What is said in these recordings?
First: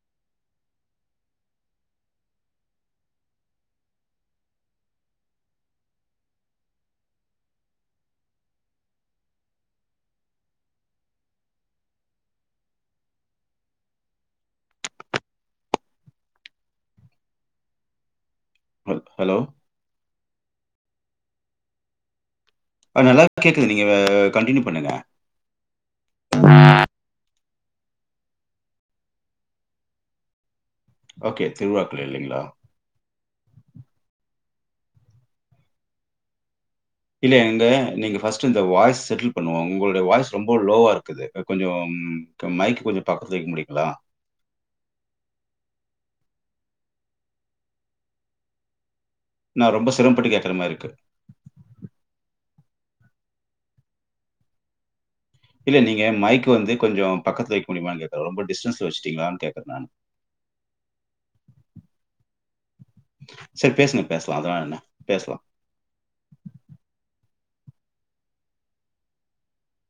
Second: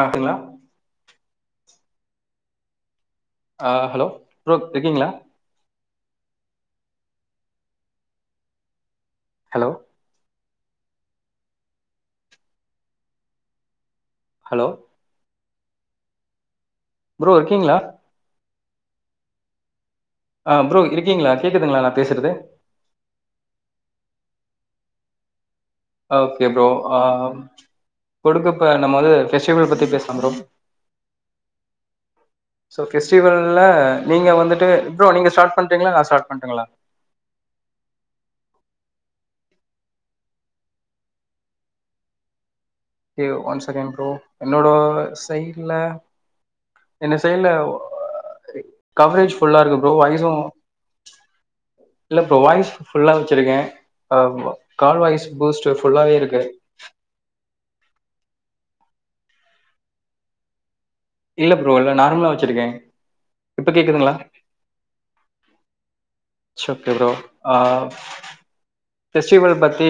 ஆத்துங்ளா ஆ hello bro இருக்கீங்ளா hello hello bro இருக்கீங்ளா ஹலோ ஆ ப்ரோ இருக்கீங்ளா கேக்குதுங்ளா நா பேசுறது அ நல்லாவே கேக்குது நீங்க கண்டினியூ பண்ணுங்க ஓகே ப்ரோ அ குடுக்கப்ப நம்ம வந்து ஃபெஸ்டிவல் பத்தி பேசலாம் ப்ரோ ஓகே திருவிழாக்கள் இல்லீங்ளா திருவிழாலல நீங்க வந்துட்டு ப்ரோ நீங்க ஸ்டார்ட் பண்றீங்ளா நா ஸ்டார்ட் பண்ணட்டுங்ளா இல்ல எங்க நீங்க ஃபர்ஸ்ட்டு இந்த வாய்ஸ் செட்டில் பண்ணுவோ உங்களுடைய வாய்ஸ் ரொம்ப லோவா இருக்குது கொஞ்சோ ம் க மைக் கொஞ்சம் ஓகே பக்கத்துல வைக்க ஒன் முடியுங்களா? செகண்ட் ப்ரோ என்னோட சைடுல என்ன சைடுல கவரேஜ் ஃபுல்லா நான் இருக்கு ரொம்ப ப்ரோ வாய்ஸு சிரமப்பட்டு கேக்குற மாரி இருக்கு. இல்ல ப்ரோ வாய்ஸ் ஃபுல்லா வெச்சிருக்கே ஆ வ கால் வாய்ஸ் பூஸ்ட் இல்ல நீங்க ஃபுல்லாவே இருக்கு மைக் வந்து கொஞ்சோ பக்கத்துல வெ க்க முடியுமானு கேக்கற ரொம்ப டிஸ்டன்ஸ்ல வெச்சிட்டீங்களான்னு கேக்கற நானு இல்ல ப்ரோ இல்ல நார்மலா வெச்சிருக்கேன் இப்ப சரி பேசுங்க கேக்குதுங்ளா பேசலாம். அதெல்லாம் என்ன? பேசலாம். ட்ஸ் ஓகே ப்ரோ அ ஃபெஸ்டிவல் பத்தி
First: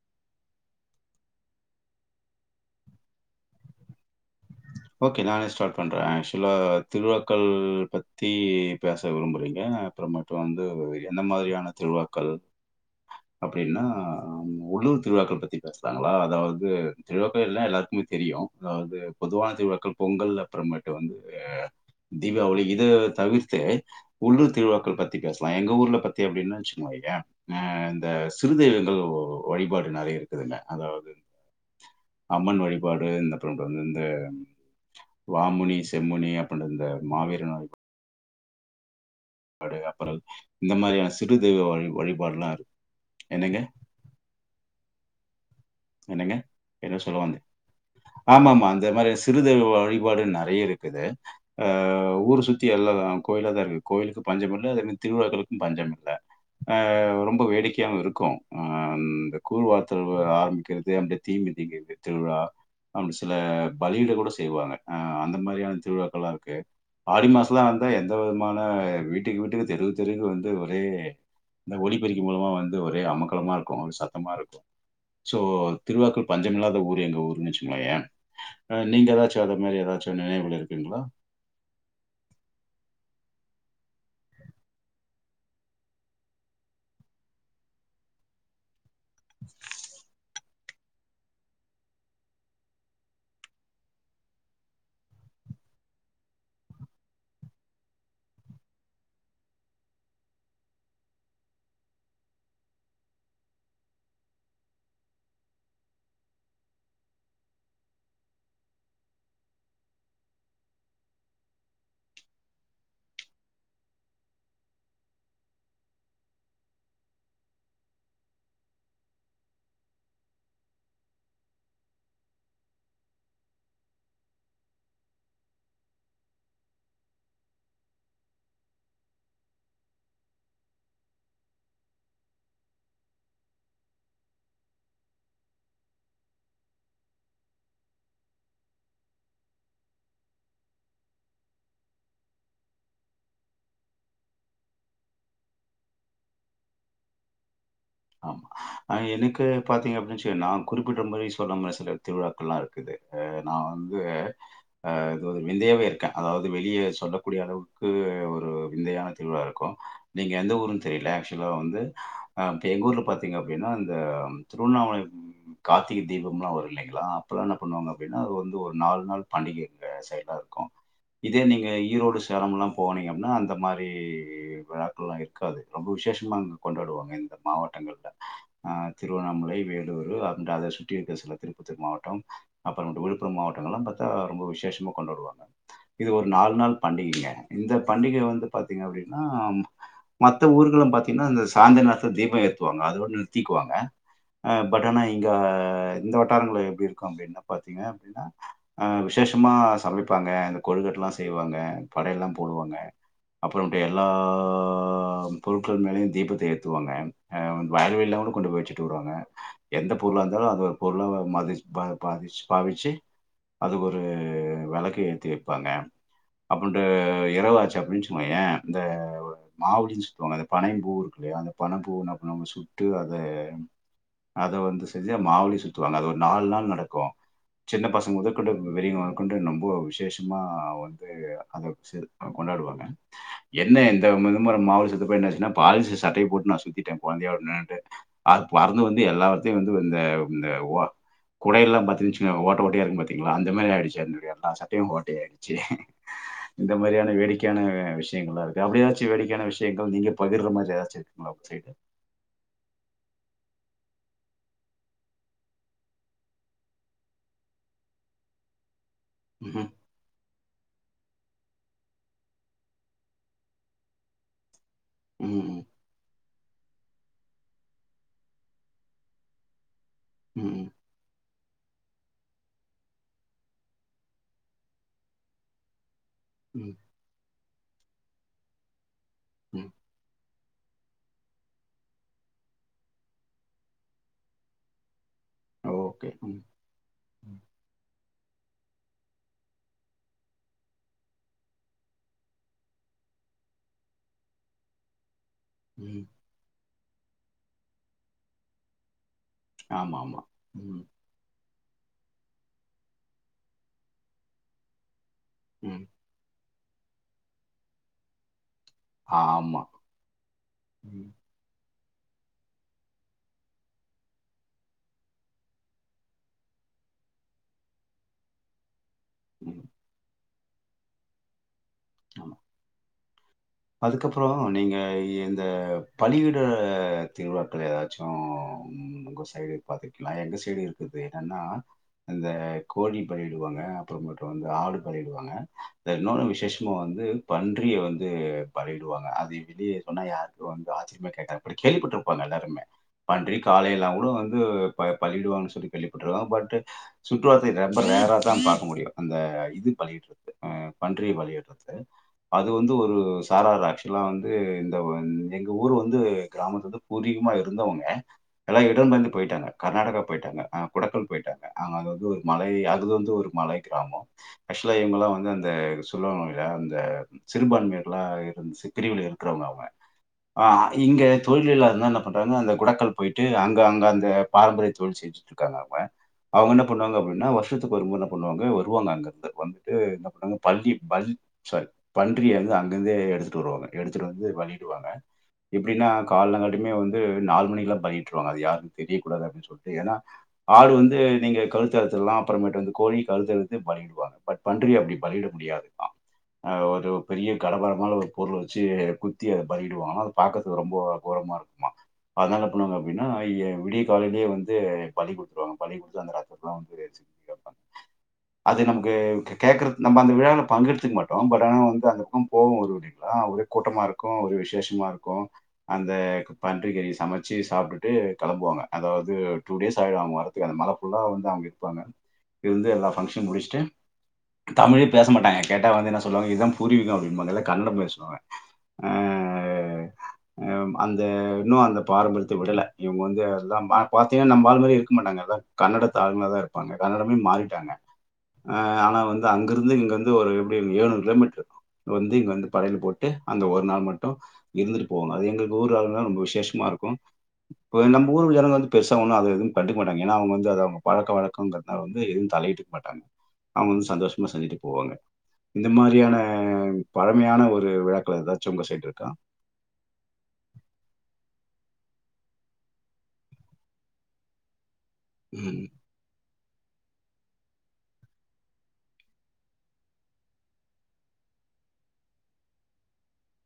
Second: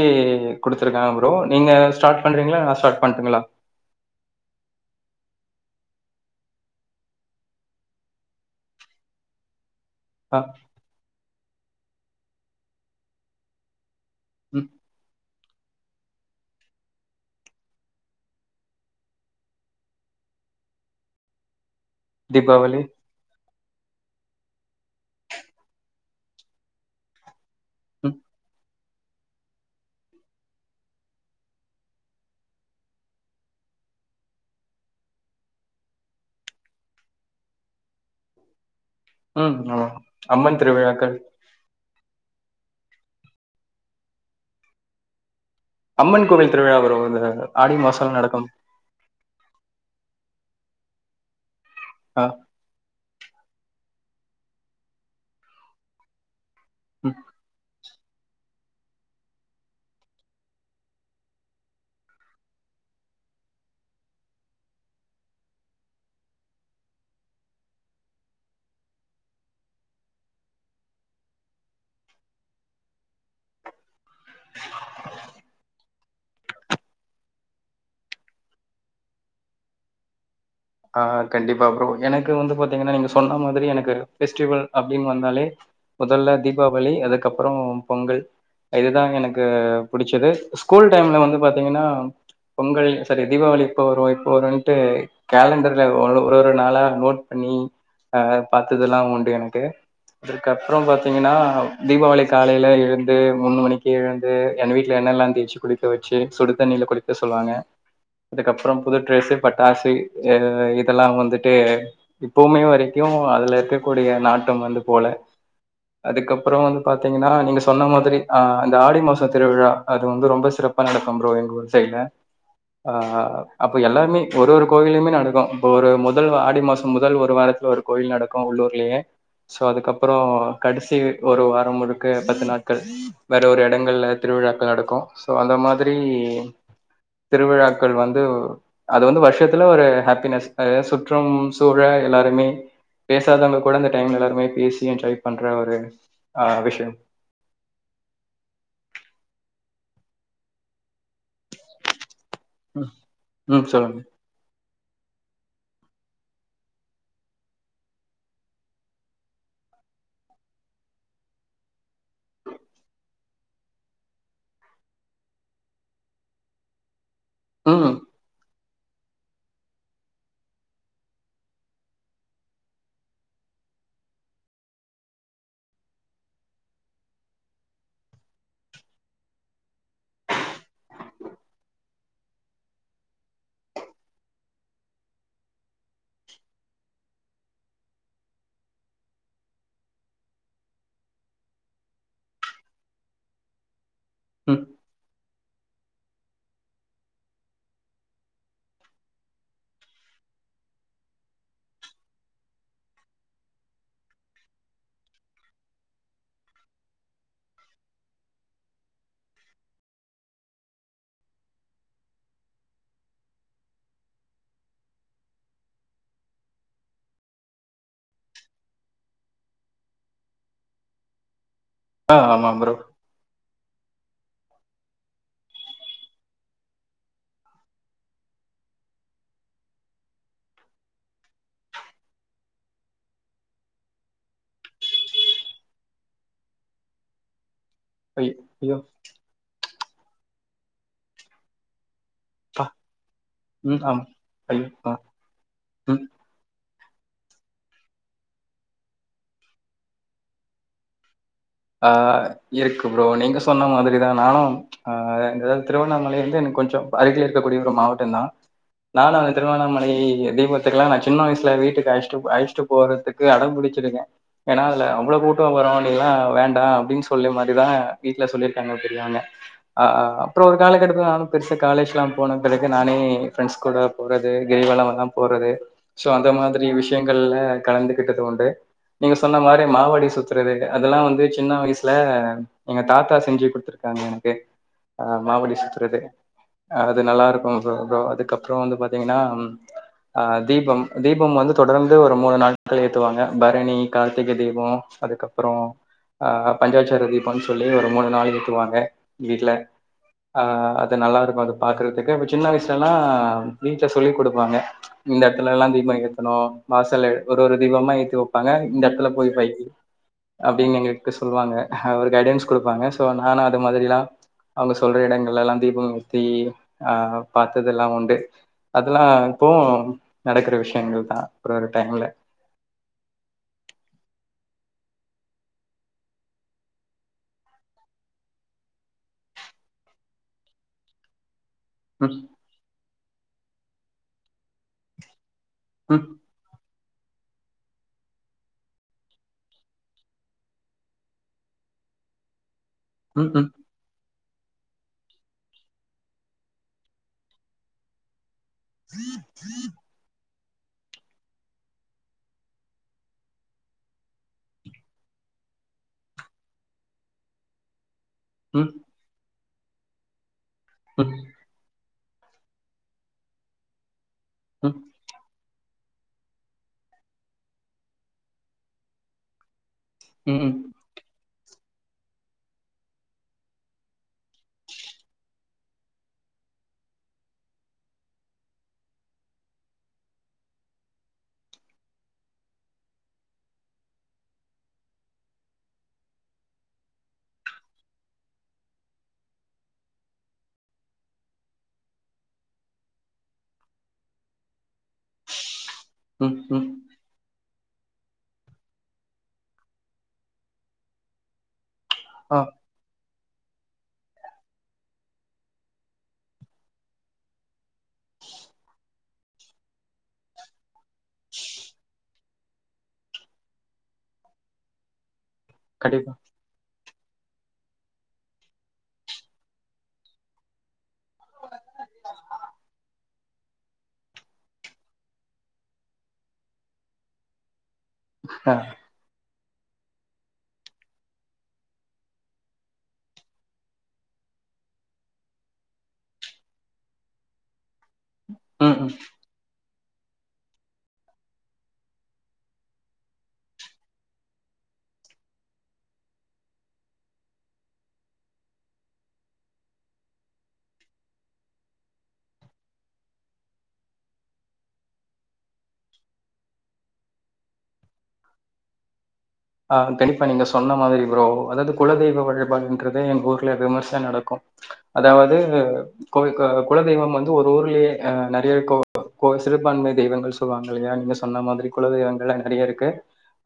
குடுத்துருக்காங்க ப்ரோ நீங்க ஸ்டார்ட் பண்றீங்ளா நா ஸ்டார்ட் பண்ணட்டுங்ளா ஓகே நானே ஸ்டார்ட் பண்ற ஆக்சுவலா திருவிழாக்கள் பத்தி பேச விரும்பறீங்க அப்றமட்டு ஆ, வந்து என்ன மாரியான திருவிழாக்கள் அப்டின்னா ம் உள்ளூர் திருவிழாக்கள் பத் பத்தி பேசுறாங்களா அதாவது திருவிழாக்கள் எல்லா எல்லாருக்குமே தெரியு அதாவது பொதுவா திருவிழாக்கள் பொங்கல் அப்புறமேட்டு வந்து தீபாவளி இத தவிர்த் து உள்ளூர் திருவிழாக்கள் பத்தி பேசலா எங்க ஊர்ல பத்தி அப்படின்னா வச்சுக்கோயே ஆ இந்த ம், சிறு தெய்வங்கள் வழிபாடு நெறைய இருக்குதுங்க அதாவது அம்மன் வழிபாடு இந்த அப்புற வந்து இந்த வாமுனி செம்முனி அப்படின்த இந்த மாவீர நோ ம். வடுகா ஆமா. அப்புறல் அம்மன் இந்த மாரியான திருவிழாக்கள். சிறு தெய்வ வழி வழிபாடெல்லா இரு என்னங்க அம்மன் என்னங்க கோவில் திருவிழா ப்ரோ. என்ன இந்த சொல்ல வந்தே ஆடி மாசம் நடக்கும். ஆமா ஆமா இந்த மாரிஸ் சிறு தெய்வ வழிபாடு நெறைய இருக்குது ஆ ஆ, ஊர் சுத்தி எல்லா கோயிலா தா இருக்கு கோயிலுக்கு பஞ்சமில்ல அதே மாரி திருவிழாக்களுக்கு பஞ்சமில்ல ஆ ம். ரொம்ப வேடிக்கையாவு இருக்கு இருக்கு ஆம் இந்தக் கூழ்வாத்தரவு ஆரம்பிக்கிறது அங்கே தீமிதிக்கிறது திருவிழா அங்கு சில பலியிட கூட செய்வாங்க ஆ அந்த மாரியான திருவிழாக்கள்லா இருக்கு ஆடி மாசல்லா வந்தா எந்த விதமான வீட்டுக்கு வீட்டுக்கு தெருவுக்கு தெருவுக்கு வந்து ஒரே இந்த ஒலிபெருக்கி மூலமா வந்து ஒரே அமக்கலமா இருக்கு ஒரே சத்தமா இருக்கு திருவிழாக்கு பஞ்சம்மில்லாத ஊரு எங்க ஊருன்னு வச்சுகோங்கேயே ஆ நீங்க ஏதாச்சு அத மாரி ஏதாச்சு நினைவுல இரு ஆ கண்டிப்பா ப்ரோ எனக்கு வந்து பாத்தீங்கன்னா நீங்க சொன்ன மாரி திரி எனக்கு ஃபெஸ்டிவல் அப்டின்னு வந்தாலே முதல்ல தீபாவளி அதுக்கப்பறோ பொங்கல் இதுதாங் எனக்கு புடிச்சது ஸ்கூல் டைம்ல வந்து பாத்தீங்கன்னா பொங்கல் சரி தீபாவளி இப்போ வரு இப்போ வருன்ட்டு கேலண்டர்ல ஒரு ஒரு நாளா நோட் பண்ணி அ பாத்ததெல்லா உண்டு எனக்கு அதுக்கப்புறம் பாத்தீங்கன்னா தீபாவளி காலையில எழுந்து மூணு மணிக்கு எழுந்து எங்க வீட்டுல என் எண்ணெல்லா தேச்சு குளிக்க வச்சு சுடு தண்ணியில குளிக்க சொல்லுவாங்க அதுக்கப்புற புது டிரஸ்சு பட்டாசு இது இதெல்லா வந்துட்டு இப்பவுமே வரைக்கு அதுல இருக்கக்கூடிய நாட்டம் வந்து போல அதுக்கப்புற வந்து பாத்தீங்கன்னா நீங்க சொன்ன மாதிரி ஆ அந்த ஆடி மாச திருவிழா அது வந்து ரொம்ப சிறப் பா நடக்கும் ப்ரோ எங்க ஊரு சைட்ல ஆ அப்ப எல்லாருமே ஒரு ஒரு கோவில்லேயுமே நடக்கு இப்ப ஒரு முதல் ஆடி மாச முதல் ஒரு வாரத்துல ஒரு கோயில் நடக்கு உள்ளூர்லேயே சோ அதுக்கப்பறோ கடைசி ஒரு வாரம் முழுக்க பத்து நாட்கள் வேற ஒரு எடங்கள்ல திரு விழாக்கள் நடக்கு சோ அந்த மாதிரி திருவிழாக்கள் வந்து அது வந்து வருஷத் துல ஒரு ஹேப்பினஸ் அது சுற்றும் சூழ எல்லாருமே பேசாதவங்க கூட இந்தந்த டைம்ல எல்லாருமே பேசி ட்ரை பண்ற ஒரு ஆ விஷயம் ஆமா ஆ எனக்கு பாத்தீங்க அப்டின்னுச்சு நா குறிப்பிடுற மாரி சொல்லங்க சிலர் திருவிழாக்கள்ல்லா ம் இருக்குது நா ம் சொல்லுங்க வந்து இது விந்தையாவ இருக்கே அதாவது வெளியே சொல்லக்கூடிய அளவுக்கு ஒரு விந்தையான திருவிழா இருக்கு நீங்க எந்த எந்த ஊருன் தெரியல ஆக்சுவலா வந்து அ இப்போ எங்க ஊர்ல பாத்தீங்க அப்படின்னா இந்த திருவண்ணாமலை கார்த்திகை தீபம்லாம்லா வரு இல்லைங்களா இப்பல்லா என்ன பண்ணுவாங்க ம் அபடின்னா அது வந்து ஒரு நாலு நாள் பண்டிகைங்க சைடா இருக்கு இதே நீங்க ஈரோடு சேலம்ல்லா போனீங்க அப்பின்னா அந்த மாரி விழாக்கள்லா இருக்காது ரொம்ப விஷய விசேஷமா அங்க கொண்டாடுவாங்க இந்த மாவட்டங்கள்ல ஆ திருவண்ணாமலை வேலூரு அந்த அத சுட்டி இருக்கிற சில திருப்பத்தூர் மாவட்ட அப்புறம்ட்டு விழுப்புரம் மா மாவட்டங்கல்லா பாத்தா ரொம்ப விசேஷமா கொண்டாடுவாங்க இது ஒரு நாலு நாள் பண்டிகைங்க இந்த பண்டிகை வந் து பாத்தீங்க அப்படின்னா மத்த ஊர்கள பாத்தீங்கன்னா இந்த சாந்த நா தீபம் ஏத்துவாங்க அதோட நிறுத்திக்குவாங்கஆ ம் பட் ஆனா இங்க இந்த வட்டாரங்கள எப்டி இருக்கு அப்டின்ன பாத்தீங்க அப்படின்னா ஆ விசேஷமா சமைப்ப அ கொழுக்கட்டல்லா செய்வாங்க படையல்லா போடுவாங்க அப்பறமேட்டு எல்லா பொருட்கள் மேலயு தீபத்த ஏத் துவாங்க ஆ வாயல் வழி எல்லா கொண்டு போய் வச்சிட்டு வருவாங்க எந்த பொருளா இருந்தாலு அத ஒரு பொருளா மதி பா பாதிச் பாவிச்சி அதுக்கு ஒரு வெளக்கு ஏத்தி வைப்பாங்க அப்பறமேட்டு இரவு ஆச்சி அப் விலிஞ்சிக்கோயே இந்த மாவுடின்னு சொல்வாங்க அந்த பனையம் பூ இருக்குல்லையா அந்த பணம் பூவ ஆ அப்ப நம்ம ஆமா ப்ரோ சுட்டு அத அத வந்து செஞ்சா மாவுளி சுத்துவாங்க அது ஒரு நாலு நாள் நடக்கு சின்ன பசங்க மொதற்கொண்டு பெரியவங்க மொதற்கொண்டு ரொம்ப விசேஷமா வந்து அத சிற கொண் வெளாடுவாங்க என்ன இந்த வித முற மாவுளி சுத்தப்பா என்ன ஆச்சுன்னா பாலிஸ்டர் சட்டைய போட்டு நா சுத்திட்டே கொழந்தையோட நின்னுட்டு ஐயோ அது ஐயோ பறந்து வந்து எல்லாத்தயு வந்து இந்த இந்த ஓ கொடை எல்லா பத்திகிச்சு ஓட்ட பா ஓட்டயா இருக்கு பாத்தீங்களா அந்த மாரி ம் ஆயிடுச்சி ஆமா எங்களுக்கு எல்லா ஐயோ சட்டையு ஆ ஓட்ட ஆயிடுச்சி ம் இந்த மாரியான வேடிக்கையான விஷயங்கள்லா இருக்கு அப்டி ஏதாச்சு வேடிக்கையான விஷயங்கள் நீங்க பகிர்ற மாரி ஏதாச்சு இருக் ஆ இருக்கு ப்ரோ நீங்க சொன்ன மாதிரி இதுதா நானு ஆ இந்த ஏதாவது திருவண்ணாமலை வந்து எனக்கு கொஞ்சோ அருகில இருக்கக்கூடிய ஒரு மாவட்டந்தா நானு அந்த ம்ஹ்ம். திருவண்ணாமலை தீபத்துக்கெல்லா நா சும் சின்ன வயசுல வீட்டுக்கு அழச்சிட்டு அழச்சிட்டு போறதுக்கு அடம் பிடிச்சிருக்கே ஏன்னா அதுல அவ்ள ம். கூட்டோ ம். வரு நீ எல்லா வேண்டா அப்டின்னு சொல்லி மாரிதா வீட்ல சொல்லியிருக்காங்க பெரியவங்க ஆ ஆ அப்பறோ ஒரு ம். காலக்கட்டத்துல நானு பெருசா காலேஜ்ல்லா போன பிறகு நானே ஃப்ரெண்ட்ஸ் கூட போறது கிரிவலம் எல்லா போறது சோ அந்த மாதிரி ம். விஷயங்கள்ல கலந்துகிட்டது உண்டு நீங்க சொன்ன மாதிரி ம். மாவடி சுத்துறது அதெல்லா வந்து சின்ன வயசுல எங்க தாத்தா செஞ்சு குடுத்துருக்காங்க எனக்கு ஆ மாவடி சுத்துறது ஓகே. ம். அது நல்லா ம். இருக்கு தோ தோ அதுக்கப்பறோ வந்து பாத்தீங்கன்னா ஆ தீபம் தீபம் வந்து தொடர்ந்து ஒரு மூணு நாட்கள் ஏத்துவாங்க பரணி கார்த்திகை தீபோ அதுக்கப் அப்பறோ ம். பஞ்சாச்சர தீபன்னு சொல்லி ஒரு மூணு நாள் ஏத்துவாங்க வீட்ல ஆமாமா. ஆ ம். அது நல்லா இருக்கு அது பாக்குறதுக்கு கேப்பே சின்ன வயசுலல்லா வீட்ல சொல்லி குடுப்பாங்க இந்த இடத்துலல்லா ம். தீபோ எத்தணு வாசல்லா ஒரு ஒரு தீபமா ஏத்தி வப்பாங்க இந்த இடத்துல போய் ஆமா வையி அப்டின்னு எங்களுக்கு ம். அவங்க அவரு கைடன்ஸ் குடுப்பாங்க சோ நானு அது மாதிரில்லா அவங்க சொல்ற இடங்கள்லல்லா தீபம் எத்தி ஆ பாத்ததெல்லா உண்டு அதெல்லா இப்போவு ம், நடக்கிற விஷயங்கள் தா ஒரு ஒரு டைம்ல அதுக்கப்பறோ நீங்க இந்த பலியிடுற திருவிழாக்கள் ஏதாச்சு உங்க சைடு பாத்திருக்கலா எங்க சைடு இருக்குது என்னன்னா ம் இந்த கோழி பலியிடுவாங்க அப்பறமேட்டு வந்து ஆடு பலியிடுவாங்க அந்த ம் இன்னொன்னு விசேஷ ம் வந்து பன்றிய வந்து பலியிடுவாங்க அது வெளிய சொன்னா யாருக்கு வந்து ஆச்சிரியமா கேட்டாப்டி கேள்விப்பட்டுருப்பாங்க எல்லாருமே பன்றி ம் காலேல அவ்ளோ வந் து ப பலியிடுவாங்கன்னு சொல்லி கேள்விபற்றுக்கே பட் சுற்று வட்டாரத்துல ரொம்ப ரேரா தா பாத் முடியு அந்த இது பலியிட்டுறது ஆ பன்றிய பலியிடுறது அது வந்து ஒரு தாரவராஜ் ஆக்சுவலா வந்து இந்த எங்க ஊர் வந்து கிராமத்து வந்து பூர்வீகமாக இருந்தவங்க எல்லா ம் ம் இடம்பெயர்ந்து போயிட்டாங்க கர்நாடகா போயிட்டாங்க ஆ குடக்கல் ம் போயிட்டாங்க அவங்க அது வந்து ஒரு மலை அது வந்து ஒரு மலை கிராமம் ஆக்சுவலா ம் இவங்கல்லா வந்து அந் இந்த சொல்லுவாங்க இல்லையா அந்த சிறுபான்மையர்களா இருந்துச்சி பிரிவுல இருக்குறவங்க அவங்க ஆ ம் இங்க தொழில் இல்லாத இருந்தா என்ன பண்றாங்க அந்த குடக்கல் போயிட்டு அங்க அங்க அந்த பாரம்பரிய தொழில் செஞ்சிட்டு இருக்காங்க அவங்க அவங்க என்ன பண்ணுவாங்க அப்டின்னா வருஷத்துக்கு ஒரு முற என்ன பண்ணுவாங்க வருவாங்க அங்கந்து வந்துட்டு என்ன பண்ணுவாங்க பள்ளி பல் சாரி பன்றிய வந்து அங்கிருந்தே எடுத்துட்டு வருவாங்க எடுத்துட்டு வந்து பண்ணிடுவாங்க எப்டின்னா கால்லங்காட்டுகுமே வந்து நாலு மணிக்குல்லா பண்ணி வுட்டுருவாங்க அது யாருக்கு தெரியக் கூடாது அப்டின்னு சொல்லிட்டு ஏன்னா ஆடு வந்து நீங்க கழுத்தறுத்துடலா அப்புறமேட்டு வந்து கோழி கழுத்தறுத்து பலியிடுவாங்க பட் பன்றி அப்டி பலியிட முடியாது. ம் ம் கடப்பார மாரி ஒரு பொருள வச்சு குத்தி அத பலியிடுவாங்கலா அத பாக்கறதுக்கு ரொம்ப கோரமா இருக்குமா அதால ஆ என்ன பண்ணுவாங்க அப்டின்னா. ஆனா ஏ விடிய காலையிலேயே வந்து பலி குடுத்துருவாங்க பலி குடுத்து அந்த ரத்தத்துலாம் வந்து [inaudible] அது நமக்கு கே கேக்குறது நம்ம அந்த விழாவுல பங்கு எடுத்துக்க மாட்டோம் பட் ஆனா வந்து அந்த பக்கோம் போவோ வருவோ இல்லைங்களா ஒரே கூட்டமா இருக்கு ஒரே விசேஷமா இருக்கு அந்த கண்டிப்பா பன்றிகறிய சமைச்சி சாப்டுட்டு கிளம்புவாங்க அதாவது டூ டேஸ் ஆயிடு அவுங்க வர்றதுக்கு அந்த மல ஃபுல்லா வந்து அவுங்க இருப்பாங்க. இருந்து எல்ல பங்க்ஷனு முடிச்சிட்டு தமிழே பேச மாட்டாங்க கேட்ட வந்து என்ன சொல்லுவாங் இந்தா புரியோ அப்டின் இவங்கல்லா கன்னடோ பேசுவாங்க அ அ ம் அந்த இன்னு அந்த பாரம்பரியத்த விடல இவங்க வந்து அததான் பாத்தீங்கன்னா நம்மா ஆள் மாரியே இருக்க மாட்டாங்க அதா கன்னடத்து ஆளுங்களாதா இருப்பாங்க கன்னடமே இங் மாறிட்டாங்க. அ ம் ம் ஆனா வந்து அங்கிருந்து இங்க வந்து ஒரு எப்டியு எழுநூறு கிலோமீட்டர் இருக்கு அங்க வந்து இங்கே வந்து படையில்ல போட்டு அந்த ஒரு நாள் மட்டு இருந்துட்டு போவங்க அது எங்களுக்கு ஊர் ஆளுங்கள்னா ரொம்ப விசேஷமா இருக்கு. ம் இப்ப நம்ம ஊர்ல உள்ள ஜனங்க வந்து பெருசா ஒன்னு அத எதுவு கண்டுக்க மாட்டாங்க ஏன்னா அவுங்க வந்து அத அவுங்க பழக்க வழக்கோங்கறதுனால வந்து எதுவு த எத்துக் மாட்டாங்க அவுங்க வந்து சந்தோஷமா செஞ்சட்டு போவாங்க இந்த மாரியான பழமையான ஒரு விழாக்கள் எதாச்சி உங்க சைடு இருக்கா அ கண்டிப்பா நீங்க சொன்ன மாதிரி ப்ரோ அதாவது குலதெய்வ வழிபாடு இன்றது எங்க ஊர்ல விமர்சை நடக்கு அதாவது ம், கோவி குலதெய்வம் வந்து ஒரு ஊர்லேயே அ நெறைய கோ கோ சிறுபான்மை தெய்வங்கள் சொல்லுவாங்க இல்லையா நீங்க சொன்ன மாதிரி குலதெய்வங்கள் நெறைய இருக்கு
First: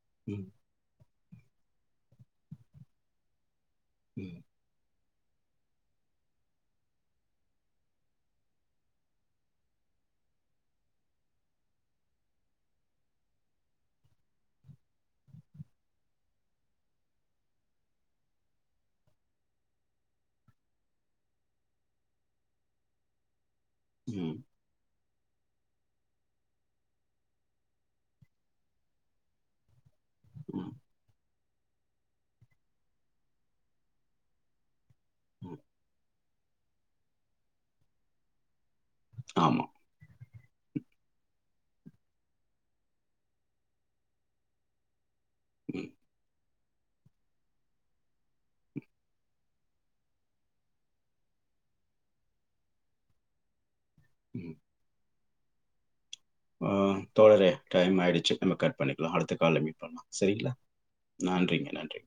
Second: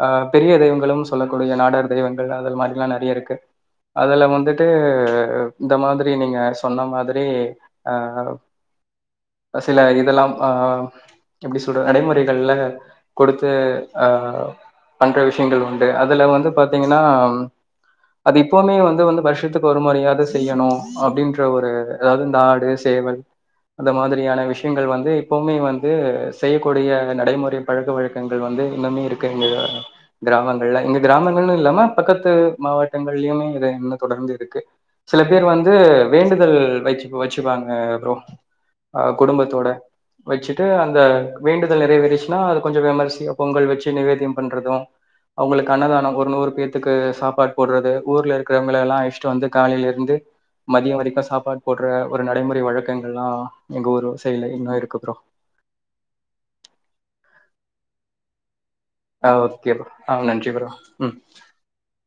அ ம், பெரிய தெய்வங்களும் சொல்லக்கூடிய நாடர் தெய்வங்கள் அது மாதிரிலா நெறைய இருக்கு. அதுல ம், வந்துட்டு. அ இந்த மாதிரி நீங்க சொன்ன மாதிரி அ சில இதெல்லாம் ஆ எப்டி சொல்ற நடைமுறைகள்ல கொடுத்து அ பண்ற விஷய திங்கள் உண்டு அதுல வந்து பாத்தீங்கன்னா. அது இப்வுமே வந்து வந்து வருஷத்துக்கு ஒரு முறையாவது செய்யணு அப்டின்ற ஒரு அதாவது இந்த ஆடு சே சேவல் அந்த ம், மாதிரியான விஷயங்கள் வந்து இப்பவுமே வந்து செய்யக்கூடிய நடைமுறை பழக்க வழக்கங்கள் வந்து இன்னுமே இருக்கு எங்க ம், கிராமங்கள்ல இங்க கிராமங்கள்னு இல்லாம பக்கத்து மாவட்டங்கள்லயுமே இத இன்னு தொடர்ந்து இருக்கு. சில பேர் ம். வந்து வேண்டுதல் வெச்ச வெச்சிப்பாங்க ப்ரோ. அ ஆமா. குடும்பத்தோட வெச்சிட்டு அந்த வேண்டுதல் நெறைவேறிச்சுன்னா அத கொஞ்சோ விமர்சி பொங்கல் வெச்சு நிவேத்தியம் பண்றது அவுங்களுக்கு ம், அன்னதானோ ஒரு நூறு பேர் த்துக்கு சாப்பாடு போட்றது ஊர்ல இருக்கறவங்கள எல்லா அஷ்ட்டு வந்து காலையில இருந்து மதியம் வரைக்கு சாப்பாடு போட்ற ஒரு நடைமுறை வழக்கங்கள்லா எங்க ஊரு சைட்ல ம். இன்னு இருக்கு ப்ரோ ஆ தோழரே டைம் ஆயிடுச்சி நம்ம கட் பண்ணிக்கலா ஆ அடுத்த கால்ல ஓகே மீட் ப்ரோ பண்ணலா ஆ செரிங்களா நன்றி ப்ரோ ம் நன்றிங்க நன்றிங்க